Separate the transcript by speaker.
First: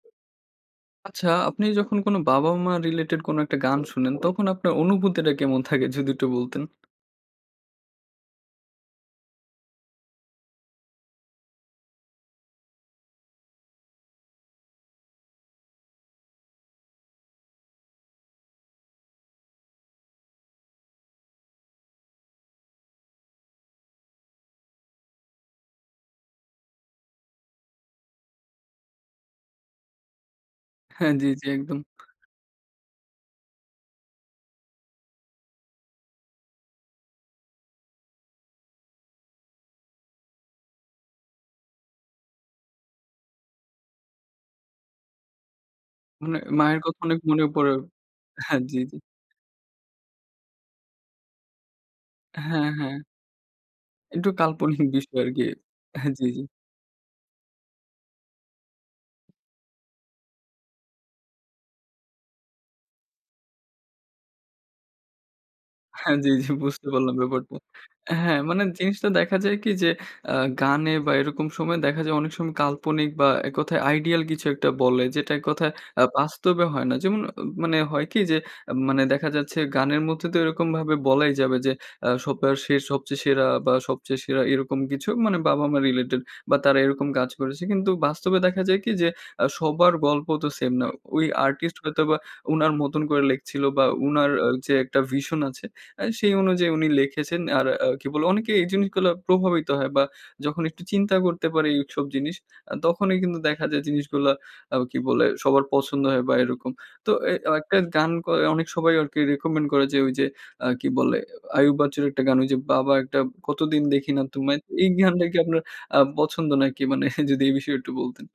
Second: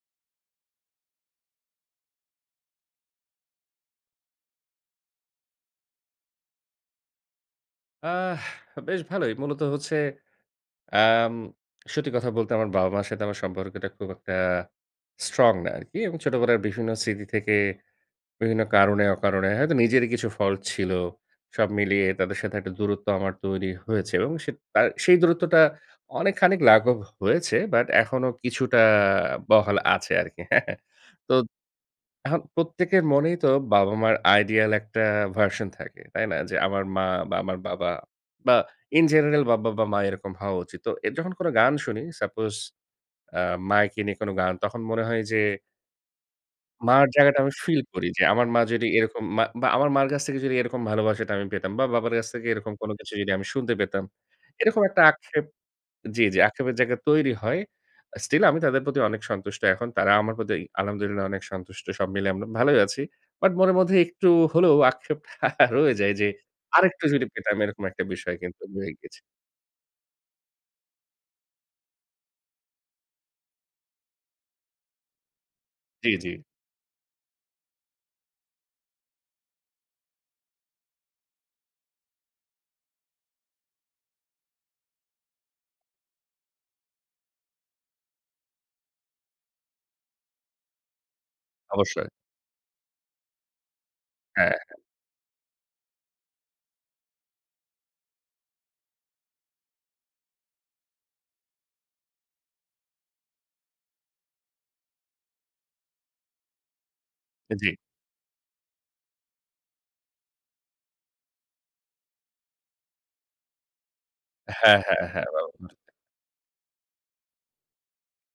Speaker 1: আচ্ছা, আপনি যখন কোনো বাবা-মা রিলেটেড কোনো একটা গান শোনেন, তখন আপনার অনুভূতিটা কেমন থাকে? যদি একটু বলতেন।
Speaker 2: আহ বেশ ভালোই। মূলত হচ্ছে অ্যাম সত্যি কথা বলতে, আমার বাবা-মার সাথে আমার সম্পর্কটা খুব একটা স্ট্রং না আরকি। এবং ছোটবেলার বিভিন্ন স্মৃতি থেকে বিভিন্ন কারণে, অকারণে হয়তো নিজেরই কিছু ফল্ট ছিল। সব মিলিয়ে তাদের সাথে একটা দূরত্ব আমার তৈরি হয়েছে, এবং সেইত তা সেই দূরত্বটা অনেকখানিক লাঘব হয়েছে। বাট এখনো কিছুটা বহাল আছে আরকি।
Speaker 1: হ্যাঁ, জ্বী,
Speaker 2: তো,
Speaker 1: জ্বী, একদম।
Speaker 2: এখন প্রত্যেকের মনেই তো বাবা-মার আইডিয়াল একটা ভার্সন থাকে। তাই না? যে আমার মা, বা আমার বাবা, বা ইন জেনারেল বা বাবা-মা এরকম হওয়া উচিত। তো যখন কোনো গান শুনি সাপোজ আ মায়েকে নিয়ে কোন গান, তখন মনে হয় যে
Speaker 1: মানে মায়ের কথা
Speaker 2: মার
Speaker 1: অনেক
Speaker 2: জায়গাটা
Speaker 1: মনে
Speaker 2: আমি
Speaker 1: পড়ে।
Speaker 2: ফিল করি যে, আমার
Speaker 1: হ্যাঁ,
Speaker 2: মা
Speaker 1: জ্বী
Speaker 2: যদি
Speaker 1: জ্বী।
Speaker 2: এরকম মা, বা আমার মার কাছ থেকে যদি এরকম ভালোবাসাটা আমি পেতাম, বা বাবার কাছ থেকে
Speaker 1: হ্যাঁ,
Speaker 2: এরকম কোন
Speaker 1: হ্যাঁ।
Speaker 2: কিছু যদি আমি শুনতে পেতাম।
Speaker 1: একটু
Speaker 2: এরকম
Speaker 1: কাল্পনিক
Speaker 2: একটা
Speaker 1: বিষয় আরকি।
Speaker 2: আক্ষেপ
Speaker 1: হ্যাঁ,
Speaker 2: জ্বী,
Speaker 1: জ্বী,
Speaker 2: জ্বী
Speaker 1: জ্বী।
Speaker 2: আক্ষেপের জায়গা তৈরি হয়। আ স্টিল আমি তাদের প্রতি অনেক সন্তুষ্ট এখন। তারা আমার প্রতি আলহামদুলিল্লাহ অনেক সন্তুষ্ট। সব মিলে আমরা ভালোই আছি। বাট মনে মধ্যে একটু হলেও আক্ষেপ রয়ে যায়,
Speaker 1: হ্যাঁ,
Speaker 2: যে
Speaker 1: জ্বী, জ্বী বুঝতে
Speaker 2: আরেকটু
Speaker 1: পারলাম
Speaker 2: যদি পেতাম
Speaker 1: ব্যাপারটা।
Speaker 2: এরকম একটা বিষয়
Speaker 1: হ্যাঁ, মানে
Speaker 2: হয়ে
Speaker 1: জিনিসটা
Speaker 2: গেছি
Speaker 1: দেখা যায় কি? যে, আ গানে বা এরকম সময়ে দেখা যায়, অনেক সময় কাল্পনিক বা ১ কথায় আইডিয়াল কিছু একটা বলে যেটা ১ কথায় আ
Speaker 2: জ্বী, জ্বী।
Speaker 1: বাস্তবে হয় না। যেমন অ মানে হয় কি? যে এম মানে দেখা যাচ্ছে, গানের মধ্যে তো এরকম ভাবে বলাই যাবে যে, আ সবপা সে সবচেয়ে সেরা, বা সবচেয়ে সেরা এরকম কিছু মানে বাবা-মা রিলেটেড, বা তারা এরকম কাজ করেছে। কিন্তু বাস্তবে দেখা যায় কি? যে আ সবার গল্প তো সেম না। ওই আর্টিস্ট
Speaker 2: অবশ্যই।
Speaker 1: হয়তোবা উনার মতন করে লিখছিল, বা উনার
Speaker 2: হ্যাঁ,
Speaker 1: যে
Speaker 2: হ্যাঁ।
Speaker 1: একটা ভিশন আছে। আ সেই অনুযায়ী উনি লিখেছেন আর আ কি বলে? অনেকে এই জিনিসগুলা প্রভাবিত হয়, বা যখন একটু চিন্তা করতে পারে এইসব জিনিস। আ তখনই কিন্তু দেখা যায় জিনিসগুলা আ কি বলে? সবার পছন্দ হয়, বা এরকম। তো এ
Speaker 2: আ জ্বী।
Speaker 1: একটা গান ক অনেক সবাই আরকি রিকমেন্ড করে যে, ঐ যে আ কি বলে? আয়ুব বাচ্চুর একটা গান ঐ যে, 'বাবা একটা কতদিন দেখি না তোমায়।'
Speaker 2: হ্যাঁ,
Speaker 1: এই
Speaker 2: হ্যাঁ,
Speaker 1: গানটা
Speaker 2: হ্যাঁ।
Speaker 1: কি আপনার
Speaker 2: [unintelligible]
Speaker 1: আ পছন্দ নাকি? মানে যদি এই বিষয়ে একটু বলতেন।